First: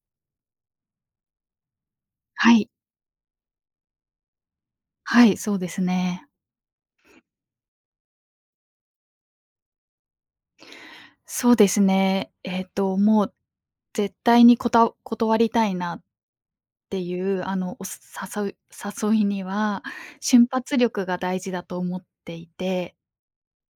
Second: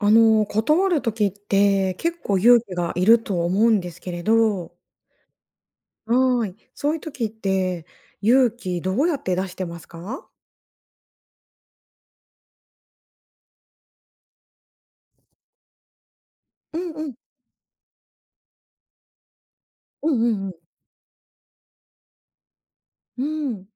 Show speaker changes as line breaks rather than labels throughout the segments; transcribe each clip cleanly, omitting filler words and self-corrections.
断る時って結構
は
勇
い、
気がいると思うんですけれど、
はい、そうですね。
はい、そういう時って勇気どうやって出してますか？
そうですね。もう絶対に断りたいなっ
うん
て
うん。
いう、誘いには、
うんうん
瞬
うん。
発力が大事だと思っていて、
うん。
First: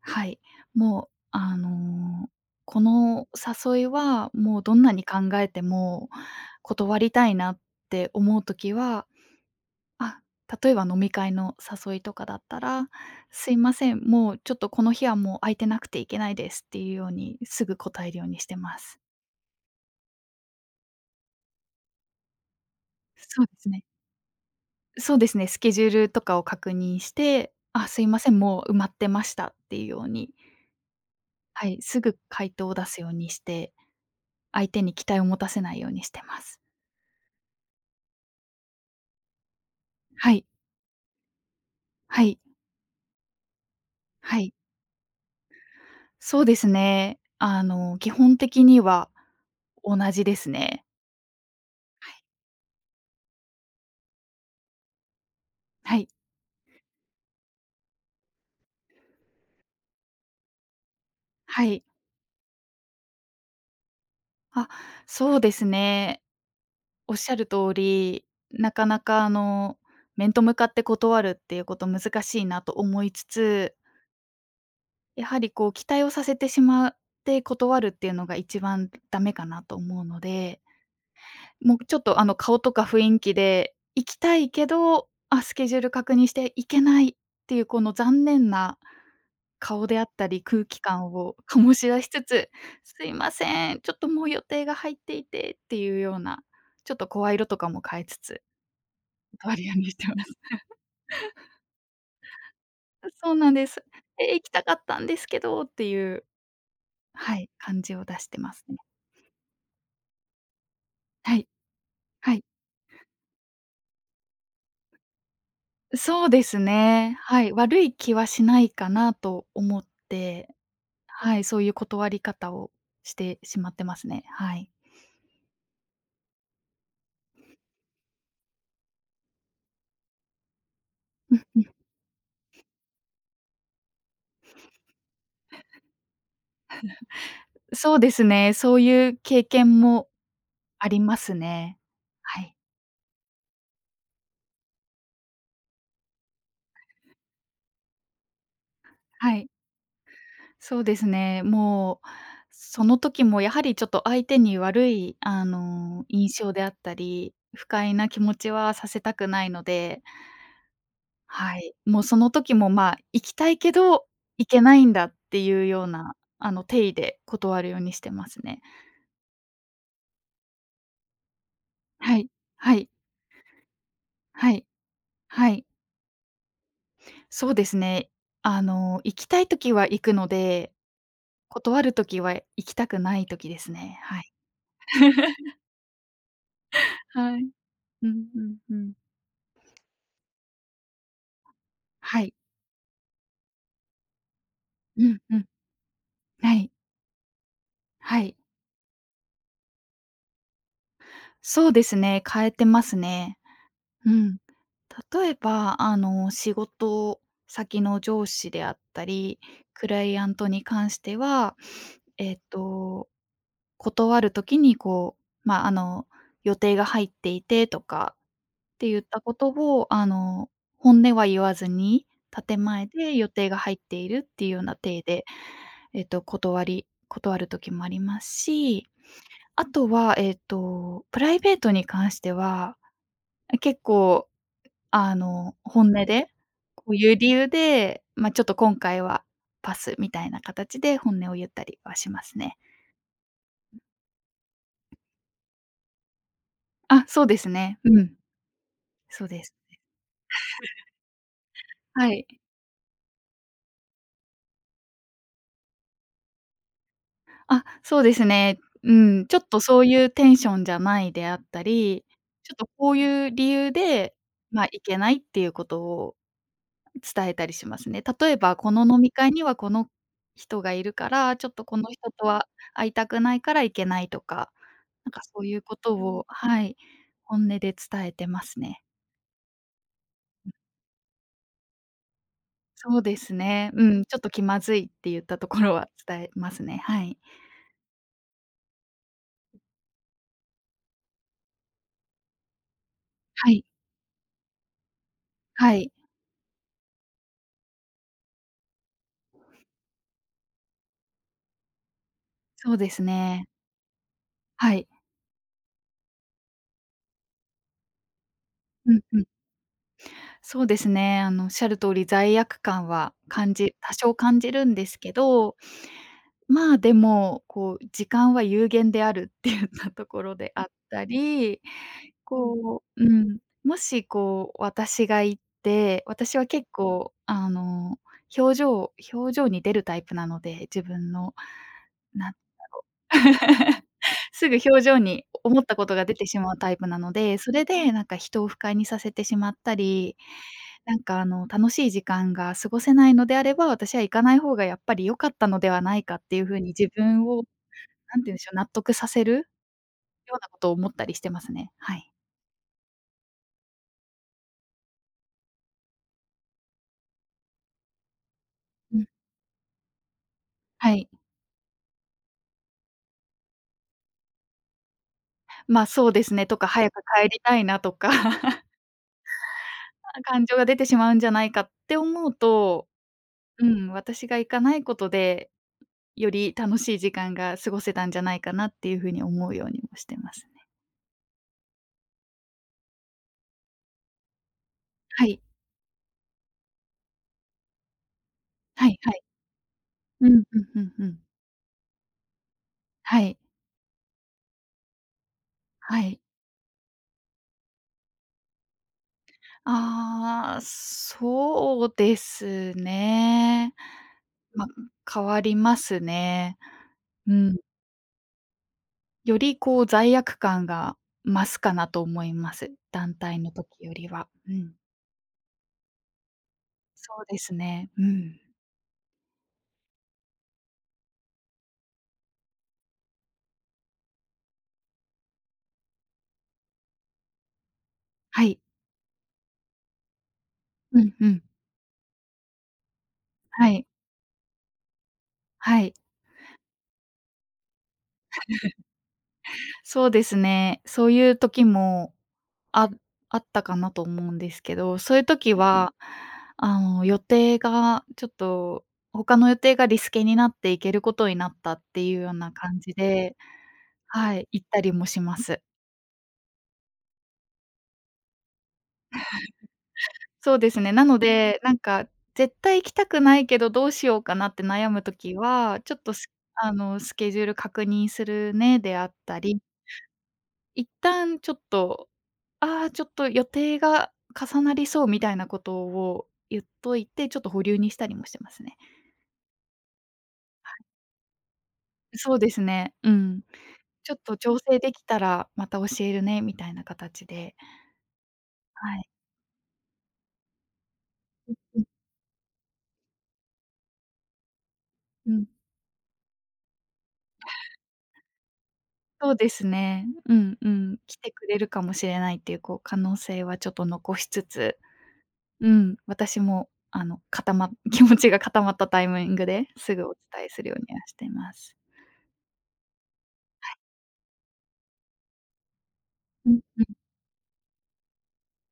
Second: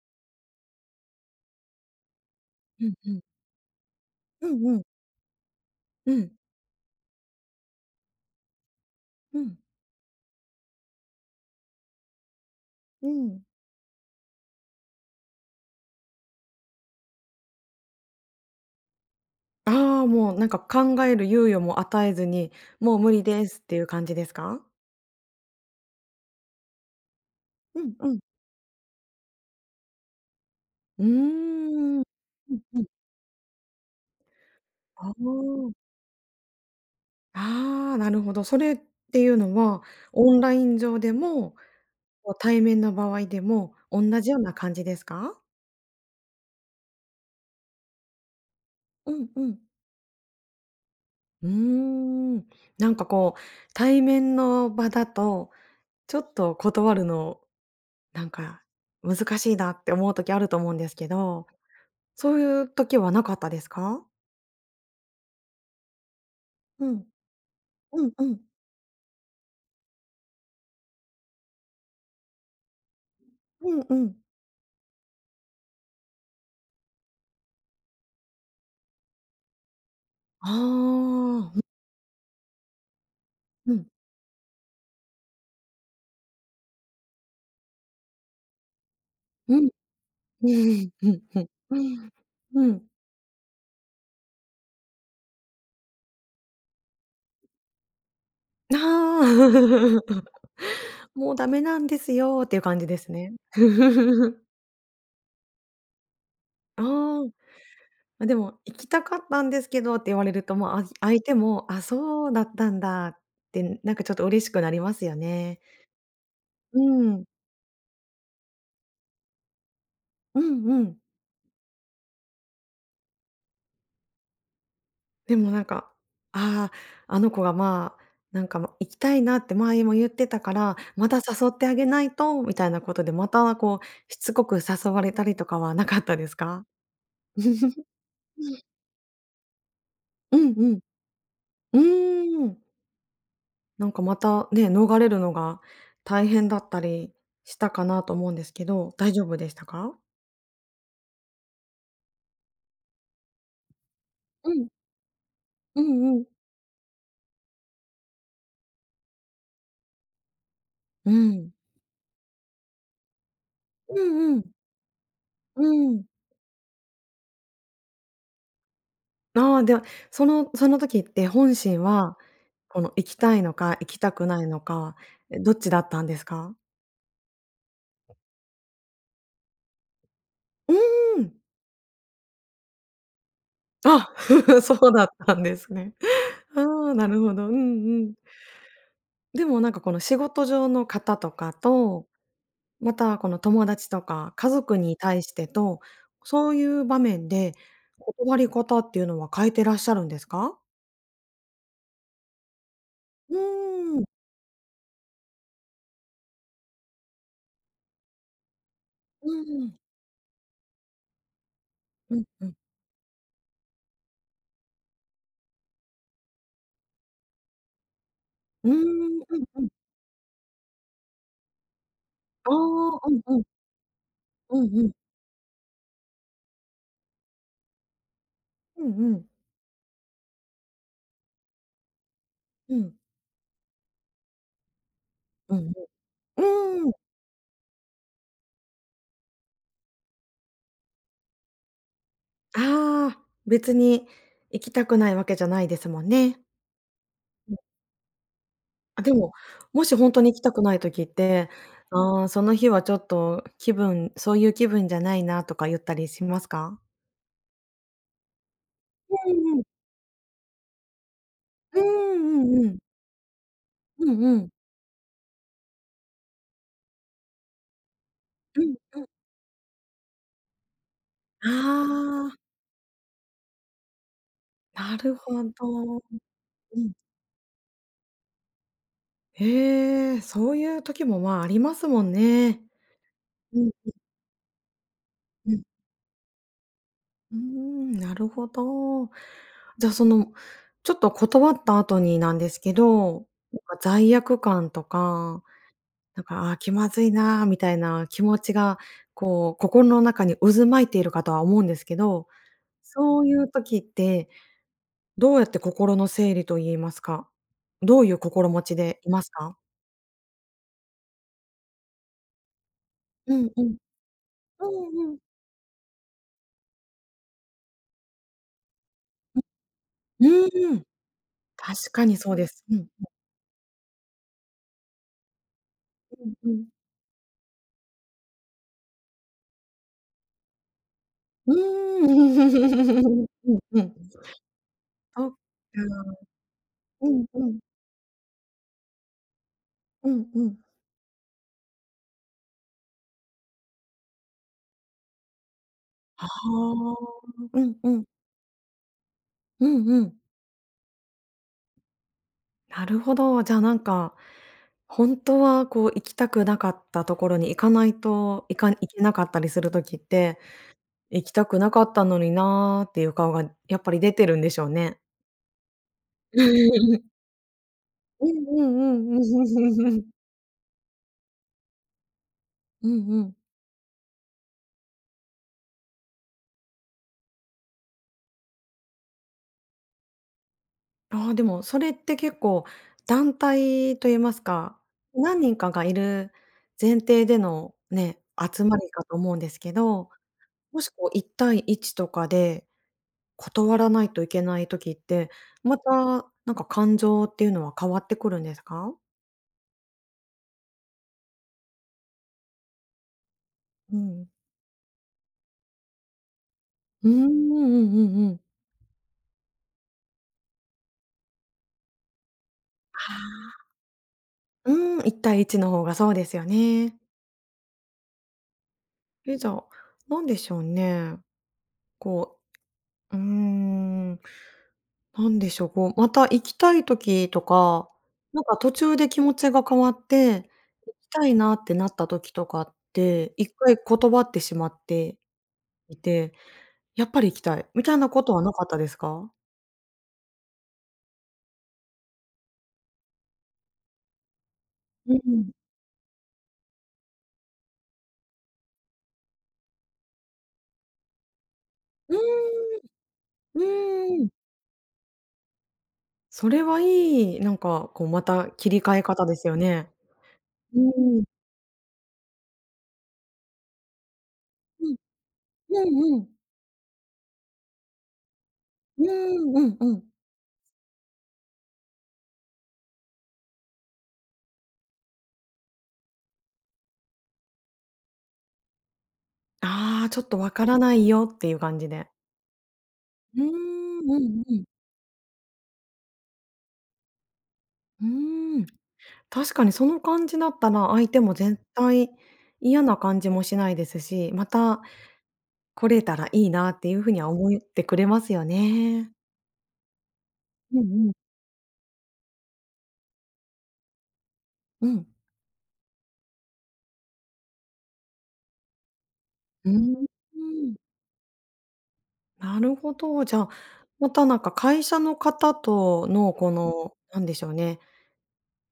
はい。もう、こ
うんうん。
の誘いは、
う
もう
ん
ど
うん。
んなに考えても
うん。
断りたいなって思う時は
うん。
あ、例えば飲み会の誘いとかだったら、
うんうんうん。
すいません、もうちょっとこの日はもう空いてなくていけないですっていうようにすぐ答えるようにしてます。
ああ、もうなんか考える猶予も与えずに、もう無理
そ
で
うで
すっ
す
てい
ね。
う感じですか？
そうですね、スケジュールとかを確認して、
う
あ、
ん
すい
う
ま
ん。
せん、もう埋まってましたっていうように、
うー
はい、
ん。う
すぐ回
ん
答を
う
出
ん。
すようにして、相手に期
ああ。
待を持たせないようにしてます。
ああ、なるほど。それっていうのは、オ
は
ン
い、
ライン上でも
は
こう
い、
対面の場合でも、同じよ
は
うな
い。
感じですか？
そうですね。基本的には
うんうん。
同じですね。
うー
はい、
ん、なんかこう、対面の場だと、
はい、
ちょっと断るの、なんか難しいなって思う時あると思うんですけど、
はい。
そういう時はなかったですか？
あ、そうですね。
うん。
おっしゃる通
うんう
り、
ん。
なかなか面と向かって断るっていうこと難しいなと思いつつ、
うんうん。
やはりこう期待をさせてしまって断るっていうのが一番ダメかなと思うの
ああ、
で、
うん。
もうちょっと顔とか雰囲気
う
で、
ん。
行きたいけど、あ、スケジュール確認して行けないっていうこの残念な
うん。
顔であったり、
う
空気
んう
感
ん。
を醸
う
し出
ん。
しつつ、
うん。
すいません、ちょっともう予定が入っていてっていうような、ちょっと声色とかも変えつつ、
ああ。
断るようにしてま す。
もうダメなんですよっていう感じです
そ
ね。
うなんです。で行 きたかったんですけどっていう、
ああ。
はい、感じを出
まあ、
し
で
てま
も
す
「行
ね。
きたかったんですけど」って言われると、もう、相手
はい、
も「あ、そう
は
だ
い。
ったんだ」って、なんかちょっと嬉しくなりますよね。
そうです
う
ね。
ん。
はい、悪い気はしないかなと思っ
う
て、
んうん。
はい、そういう断り方をしてしまってますね。はい。
でもなんか、ああ、あの子が、まあ、なんか、ま、行きたいなって前も言ってたから、また
うん
誘っ
う
てあ
ん。
げないとみたいなことで、またこうしつこく誘われたりとかはなかったですか？
そうですね、そういう経験も
うんうん。
あります
う
ね。は
ー
い。
ん。なんかまたね、逃れるのが大変だったりしたかなと思うんですけど、大丈夫
は
で
い。
したか？
そうですね、もう、その時もやはりちょっと相手
う
に
ん、
悪い、
うんうん。
印象であったり、不快な気持ちはさせたくないので、
うん。
はい。もうその時も、まあ、行きたいけ
う
ど、
んうん。
行けないんだって
う
いうよう
ん。
な、体で断るようにしてますね。
ああ、では、その時って本心は、
はい。は
こ
い。
の行きたいのか、行きたくない
は
の
い。
か、え、
は
どっ
い。
ちだったんですか？
そうですね。行きたいときは行くの
う
で、
ーん。
断るときは行きたくないときですね。
あ、
はい。
そうだったんで すね。ああ、なるほ
は
ど。
い。
うんう
う
ん。
んうんうん。
でもなんかこの仕事上の方とかと
はい。
また、この友達とか家族に
うん
対し
う
て
ん。
と、そ
は
うい
い。
う場面で、
は
断
い。
り方っていうのは変えてらっしゃるんですか？
そうですね、変えてます
う
ね。
ーん。
うん。例えば、仕事先の上司であった
う
り、
ん。
クライアントに関しては、
うん
えっ
うん。
と、断るときにまあ、予定が入っていてとか
うー
て言った
ん、
こ
うん
と
うん。
を、本音は言わずに、
あ
建前
あ、う
で
ん
予
うん。
定が入っているっていうよう
う
な
んうん。
体で、断る時もあります
う
し、
んうん。
あとは、プライベートに関して
う
は、
ん。
え、結構、
うんう
本
ん。
音で、
う
こ
ーん。
ういう理由で、ま、ちょっと今回はパスみたいな形で本音を言ったりはしますね。
ああ、別に行きたくないわけじゃないですもんね。
あ、そうです
うん。
ね。うん。
あ、で
そう
も、
です。
もし本当に行きたくない時って、
は
ああ、
い。
その日はちょっと気分そういう気分じゃないなとか言ったりしますか？
あ、そうですね。うん、
う
ちょっ
んう
と
ん。
そういうテンションじゃないであった
うん
り、
う
ちょっ
んう
と
ん。
こういう理由
う
で、
んうん。
まあ、行けないっていうことを伝えたりしますね。例えば、
う
こ
ん。
の飲み会にはこの人がいるから、ちょっとこの人と
ああ、
は会いたくないから行けないとか、
な
なん
る
か
ほ
そういうこと
ど。
を、はい、
うん。
本音で伝えてますね。
へえ、そういう時も、まあ、ありますもんね。
そうです
う
ね。
ん、
うん、ちょっと気まずいって言ったと
う
こ
ん。
ろは伝えますね。はい。
うーん、なるほど。じゃ、その、ちょっと断った後になんですけど、
は
なん
い、
か罪悪感とか、
はい、
なんか、ああ、気まずいなみたいな気持ちが、こう、心の中に渦巻いているかとは思うんですけど、
そうです
そうい
ね。
う時って
はい。
どうやって心の整理と言いますか？どういう心持ち
う
で
ん
い
う
ま
ん。
すか？
そうですね、おっしゃる通り罪悪感は
うんうん。
多少感じる
う
んです
ん
け
うん。
ど、まあ、でも、こう、時間は有限であるって言ったとこ
う
ろであっ
ーん、
たり、
確かにそうです。う
こ
ん、
う、うん、もし、こう、私が行って、私は
うんうん。
結構、表情に出るタイプなので、自分の、
う
なん
ーん。うんう ん。
すぐ表情に
そっか。
思ったことが出てしまうタイプな
う
の
ん
で、
う
そ
ん。
れでなんか人を不快にさせてしまった
う
り、
んうん。
なんか楽しい時間が過ごせないのであれば、私は行かない方がやっぱり良かったのではないかっ
は
ていう風に自
あ。
分を、
うんうん。
何て言うんでしょう、納得させる
うんうん。
ようなことを思ったりしてますね。はい。
なるほど。じゃあなんか、ほんとはこう行きたくなかったところに行かないと、いか行
う
け
ん、
なかったりする時って、
はい。
行きたくなかったのになっていう顔がやっぱり出てるんでしょうね。
まあ、そうで す
う
ねとか、早く
ん
帰りたいなとか、
うんう んうん。
感情が出てしまうんじゃないかって思うと、
うんうん。
うん、私が行かないことでより楽しい時間が過ごせたんじゃないかなっていう風に思うようにもしてますね。
ああ、でもそれって結構団体と言いますか、
は
何
い。
人かがいる前提でのね、集ま
は
り
い
か
は
と
い。
思うんですけど、
うん、うんう
もし
んう
こう
ん。
1対1とかで
はい。
断らないといけない時って、ま
はい。
たなんか感情っていうのは変わってくるんですか？
ああ、そうですね。
うん。
ま、変わりますね。
うん、
うん。
うんうんうん。
よりこう罪悪感が増すかなと思います。団
あ
体の時よりは。う
あ、
ん。
うん、1対1の方がそうですよね。
そうですね。うん。
え、じゃあ、なんでしょうね。こううーん、なんでしょう、こう、また行きたい時とか、な
は
んか
い。
途中で気持ちが変わって、行
う
き
ん
た
う
い
ん。
なってなった時とかって、一
は
回
い。
断ってしまって
はい。
いて、やっぱり行きたいみたいなことはなかったですか？
そうですね。そういう時もあったかなと思うんですけど、
う
そういう
ん。
時は、予定がちょっと他の予定がリスケになって行けることになったって
う
いうよう
ー
な感じで、
ん、うーん。
はい、行ったりもします。
それはいい、なんかこうまた切り替え方ですよね。
そうで
う
すね、なの
ーん。
で、なんか絶対行きたくないけどどうしようかなって悩
うん、
む時は、
う
ちょっと
んう
ス
ん。
スケジュール確認するねで
う
あった
ーん、う
り、
んうん。
一旦ちょっとちょっと予定が重なりそうみたいなことを言っといて、ちょっと保留にしたりもしてますね。
ああ、ちょっとわからないよっていう感じで。
そうですね、う
うー
ん。
ん、
ちょっ
う
と
んう
調
ん。
整できたらまた教えるねみたいな形で、
うーん。
はい。
確かにその感じだったら、相手も絶
うん
対嫌な感じもしないですし、また
うん。
来れたらいいなっていうふうには思ってくれますよね。
そうですね。うんう
う
ん。
んうん。
来てくれるかもしれないっていう、こう可能性はちょっと残しつつ、
うん。
うん、私も気持ちが固まったタイミングで
う
すぐ
ー
お伝えする
ん。
ようにはしています。
なるほど。じゃあ、またなんか会社の方とのこ
うんう
の、
ん。
なんでしょうね、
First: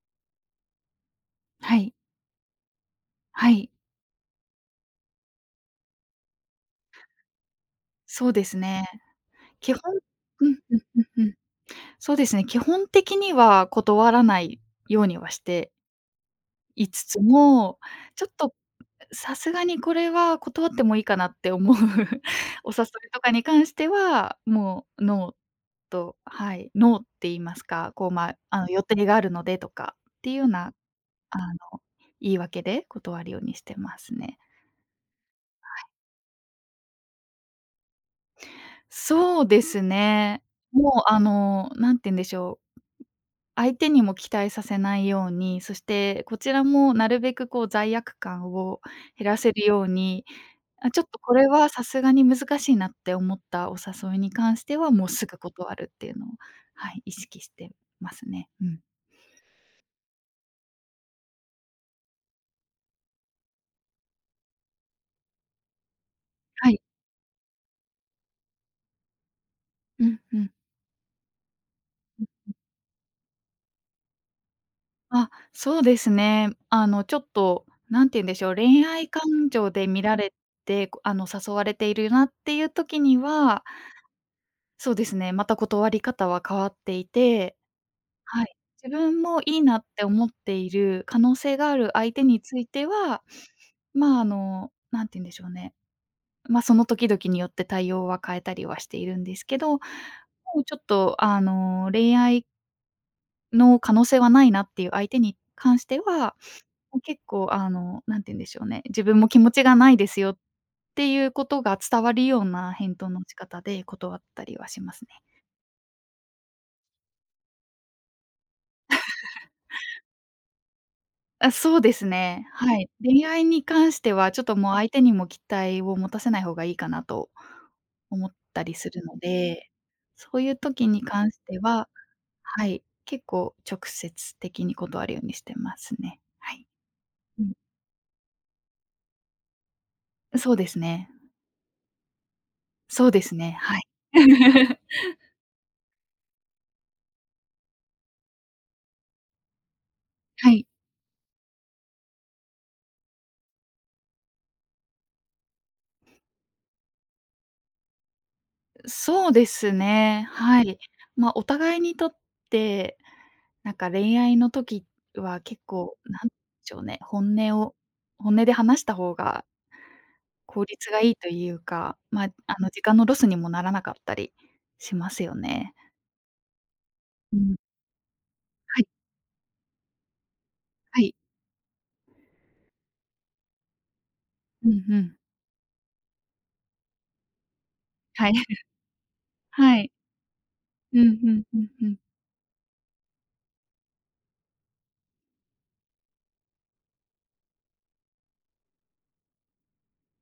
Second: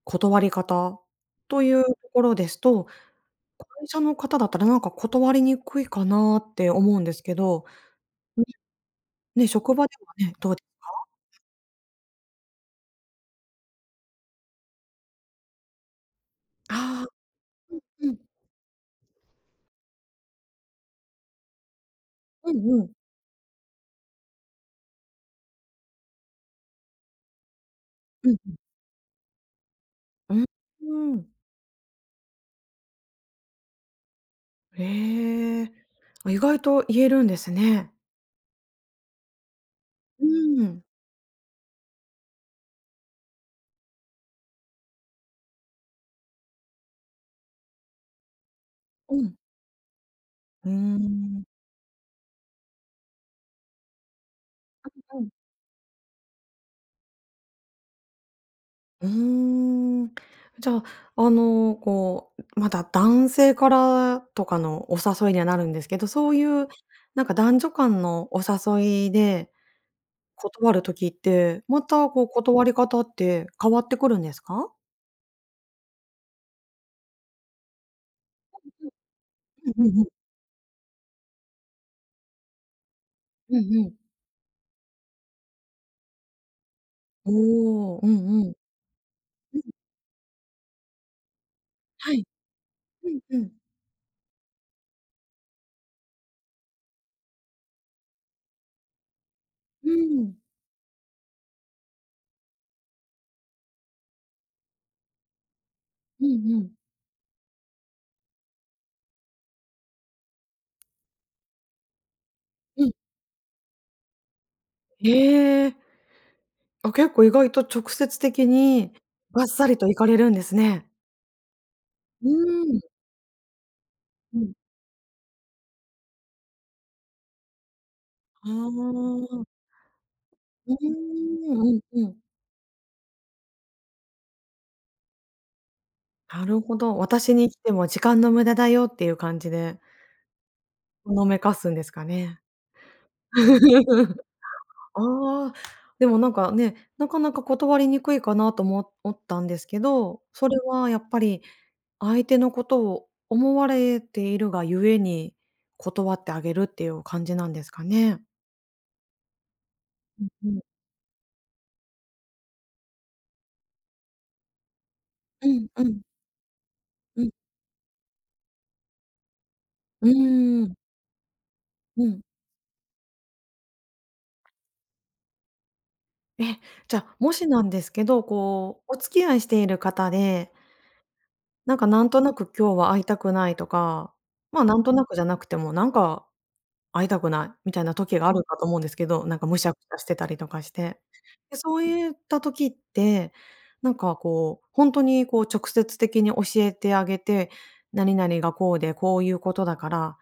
断り方とい
は
うと
い、
ころですと、
はい。
会社の方だったらなんか断りにくいかなって思うんですけど、
そうですね。
ね、
基
職
本
場ではね、
う
どう
ん
です
うん
か？
うんうん。そうですね、基本的には断らないようにはしてい
あ
つつも、
あー、うん。
ちょっとさすがにこれは断ってもいいかなって思う
うん
お
う
誘
ん。
いとかに関しては、もうノーと、はい、ノーって言いますか、こう、
う
ま、
ん。
予定があるのでとかってい
う
う
ー
ような、
ん。
あの、言い訳で断るようにしてますね。
ええ。あ、意外と言えるんですね。
そうです
う
ね。
ーん。
もう、何て言うんでしょう。相手にも期待させないように、そしてこちらもなるべくこう罪悪感を
う
減
ん。
らせるように、
うー
あ、ちょっとこ
ん。
れはさすがに難しいなって思ったお誘いに関しては、もう
う
す
ん。
ぐ断るっていうのを、はい、意識してますね。うん。
うーん。じゃあ、あの、こう、まだ男性からとかのお誘いにはなるんですけど、そういう
はい。
なんか男女間のお誘いで
うんうん。
断る時って、またこう断り方って変わってくるんですか？
あ、そうですね。あのちょっと、なんて言うんでしょう、恋愛感情
うん
で
うんう
見
ん。
られて、あの誘われているなっていう時に
う
は、
んうん。
そうですね、また断り方は変わってい
お
て、
お、うんう
は
ん。
い。自分も
う
い
ん、
いなって思っている可能性がある
は
相手
い。
について
うん
は、
うん。
まあ、何て言うんでしょうね、ま、その時々によって対応は変えたりはしているんですけど、も
うーん。
うちょっと、恋愛の可能性はないなっていう相手に関して
う
は、
んうん。
もう結構、何て言うんでしょうね、自分も気持ちがないですよっていうことが伝わるような
うん。
返答の仕方で断ったりはしますね。
ええ。あ、結構意外と直接的にばっさりと行かれるんですね。
あ、そうです
う
ね。
ー
は
ん、
い。恋愛に関しては、
う
ちょっ
ん。
ともう相手にも期待を持たせない方がいいかなと思っ
あ
たりするの
あ、
で、そういう
うー
時に関して
ん、うん
は、
うん。
はい、結構直接的に断るようにしてますね。
な
は
る
い。
ほど。私
う
に
ん。
来ても時間の無駄だよっていう感じで、
そうですね。
ほのめかすんですかね。
そうですね、はい。
ああ、でもなんかね、なかなか断りにくいかなと思ったんですけど、そ
は
れ
い、
はやっぱり相手のことを思われているがゆえに、断ってあげるっていう感じなんですかね？
そうですね、はい。ま、お互いにとって、なんか恋愛の時は
う
結
んう
構、
ん、
なんでしょうね、
うん。
本音で話した方が
う
効
ーん、
率がいいというか、
うん。
まあ、時間のロスにもならなかったりしますよね。
え、じゃあ、も
う
し
ん。
なんですけど、
は
こ
い、
う、お付き合いしている方で、
はい。
なんかなんとなく今日は会いたくないとか、ま、
うん
なんと
う
なく
ん。
じゃなくても、なんか会いたくないみたいな時が
は
あ
い。
るか と思うんですけど、なんかむしゃく
は
し
い。
ゃしてたりとかし
う
て。
んうん
で、
うん
そう
うん。
いった時って、なんかこう、本当にこう直接的に教えてあげて、「何々がこうで、こういうことだから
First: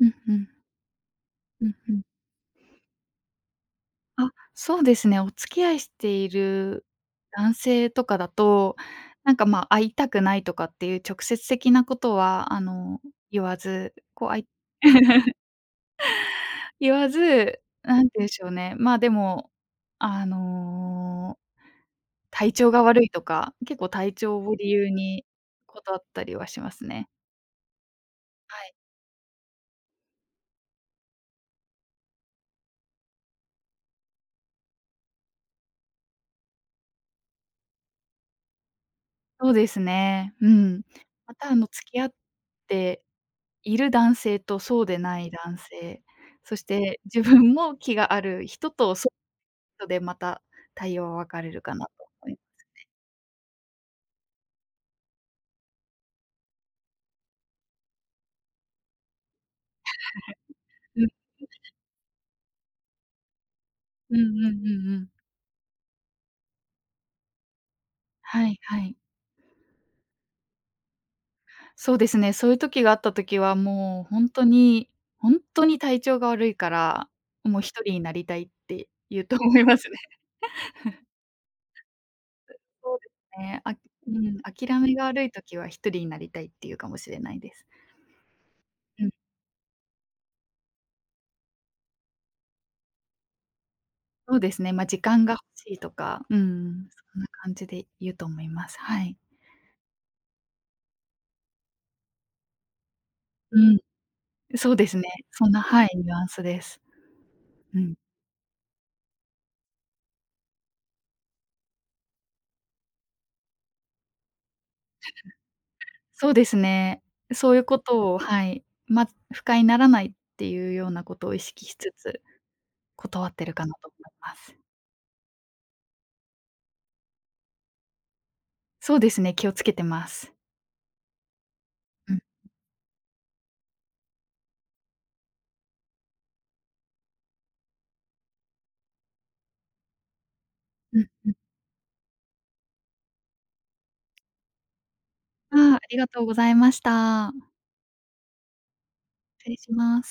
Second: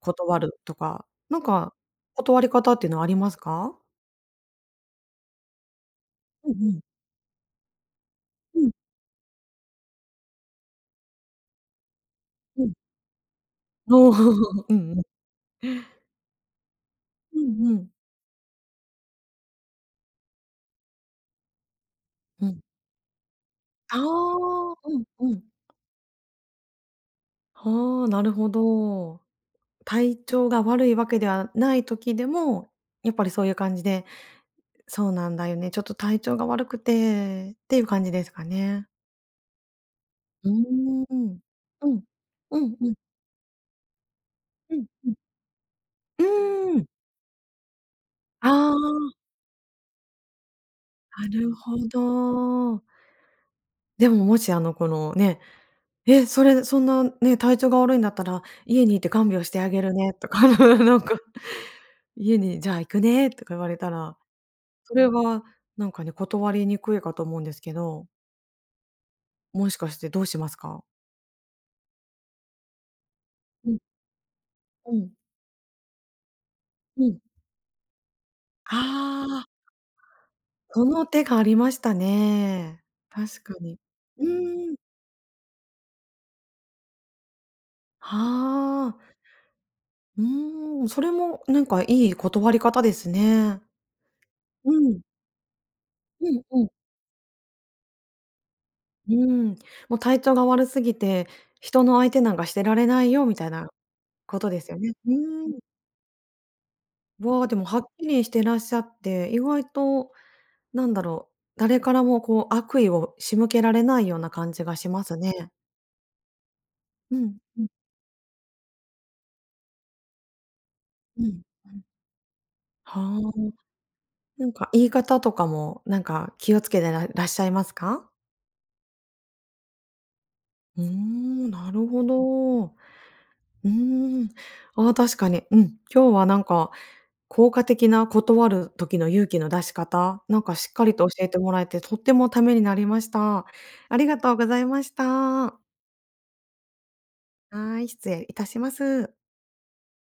うんう
断
ん。
る」とか、なん
う
か
んうん。
断り方っていうのはありますか？
あ、そうですね、お付き合いしてい
うんうん。
る男性とかだ
うん
と、なんか、ま、会いたくないとかっていう直接的なことは、
うん。
言わず、
おお。
こう、
うんうん。
言わ
う
ず、
んうん。
なんて言うんでしょうね、ま、でも、あの
う
体
ん。
調が悪いとか、結構
あ
体調を理
あ、
由
うん
に
うん。
断ったりはしますね。
はあ、なるほ
はい。
ど。体調が悪いわけではない時でも、やっぱりそういう感じで、そうなんだよね、ちょっと体調が悪くてっていう感じですかね。
そうですね。
う
う
ー
ん。ま
ん。
た、
う
付き
ん。
合っ
うんうん。
ている男性と
うんう
そ
ん
うで
うん。
ない男性、
う
そし
ーん。
て自分も気がある人
あ
と、そ
あ、
うでまた対応は
な
分かれ
る
るか
ほ
なと思います。
ど。でももしあのこのねえ、それ、そんなね、体調が悪いんだったら、家にいて看病してあげるねとか、なん
う
か、家にじゃあ行くねとか言われたら、
んうんうんう
そ
んう
れ
ん。
はなんかね、断りにくいかと思うんですけど、
はいはい。
もしかしてどうしますか？
そうですね、そういう時があった時は
うん
もう
うん
ほんとに体調が悪いか
う
ら、
ん。
もう一人になりたいって言
あ
うと
あ、
思いますね。
その手がありましたね。
そうです
確か
ね。
に。
う
う
ん、
ーん、
諦めが悪い時は一人になりたいっていうかもしれないです。
はあ、
うん、
うーん、それもなんかいい断り方ですね。
そうです
う
ね、ま、
ん、
時間が欲しいとか、
う
う
んうん。
ん、そんな感じで言うと思います。は
う
い。
ん、もう体調が悪すぎて、人の相手なんかしてられないよみたい
う
な
ん、
ことで
そ
す
う
よ
で
ね。
すね。
う
そん
ー
な、
ん。
はい、ニュアンスです。
わあ、でもは
う
っ
ん。
きりしてらっしゃって、意外となんだろう、誰からもこう悪意を仕向けられないような感じがしますね。
そうですね。
うん、
そうい
う
う
ん、
ことを、はい、ま、不快にならないっていうようなこ
う
とを意
ん。
識しつつ、
はあ。
断ってるかなと思いま
なん
す。
か言い方とかも、なんか気をつけてららっしゃいますか？
そうですね、気をつけてます。
うーん、なるほ
うん、
ど。うーん。ああ、確かに。うん。今日はなんか効果的な断る時の勇気の出し方、なんかしっかり
う
と
ん、
教え
うん。
てもらえて、とってもためになりました。ありがとうございまし
あ
た。
あ、ありがとうございました。
はい、失礼いたします。
失礼します。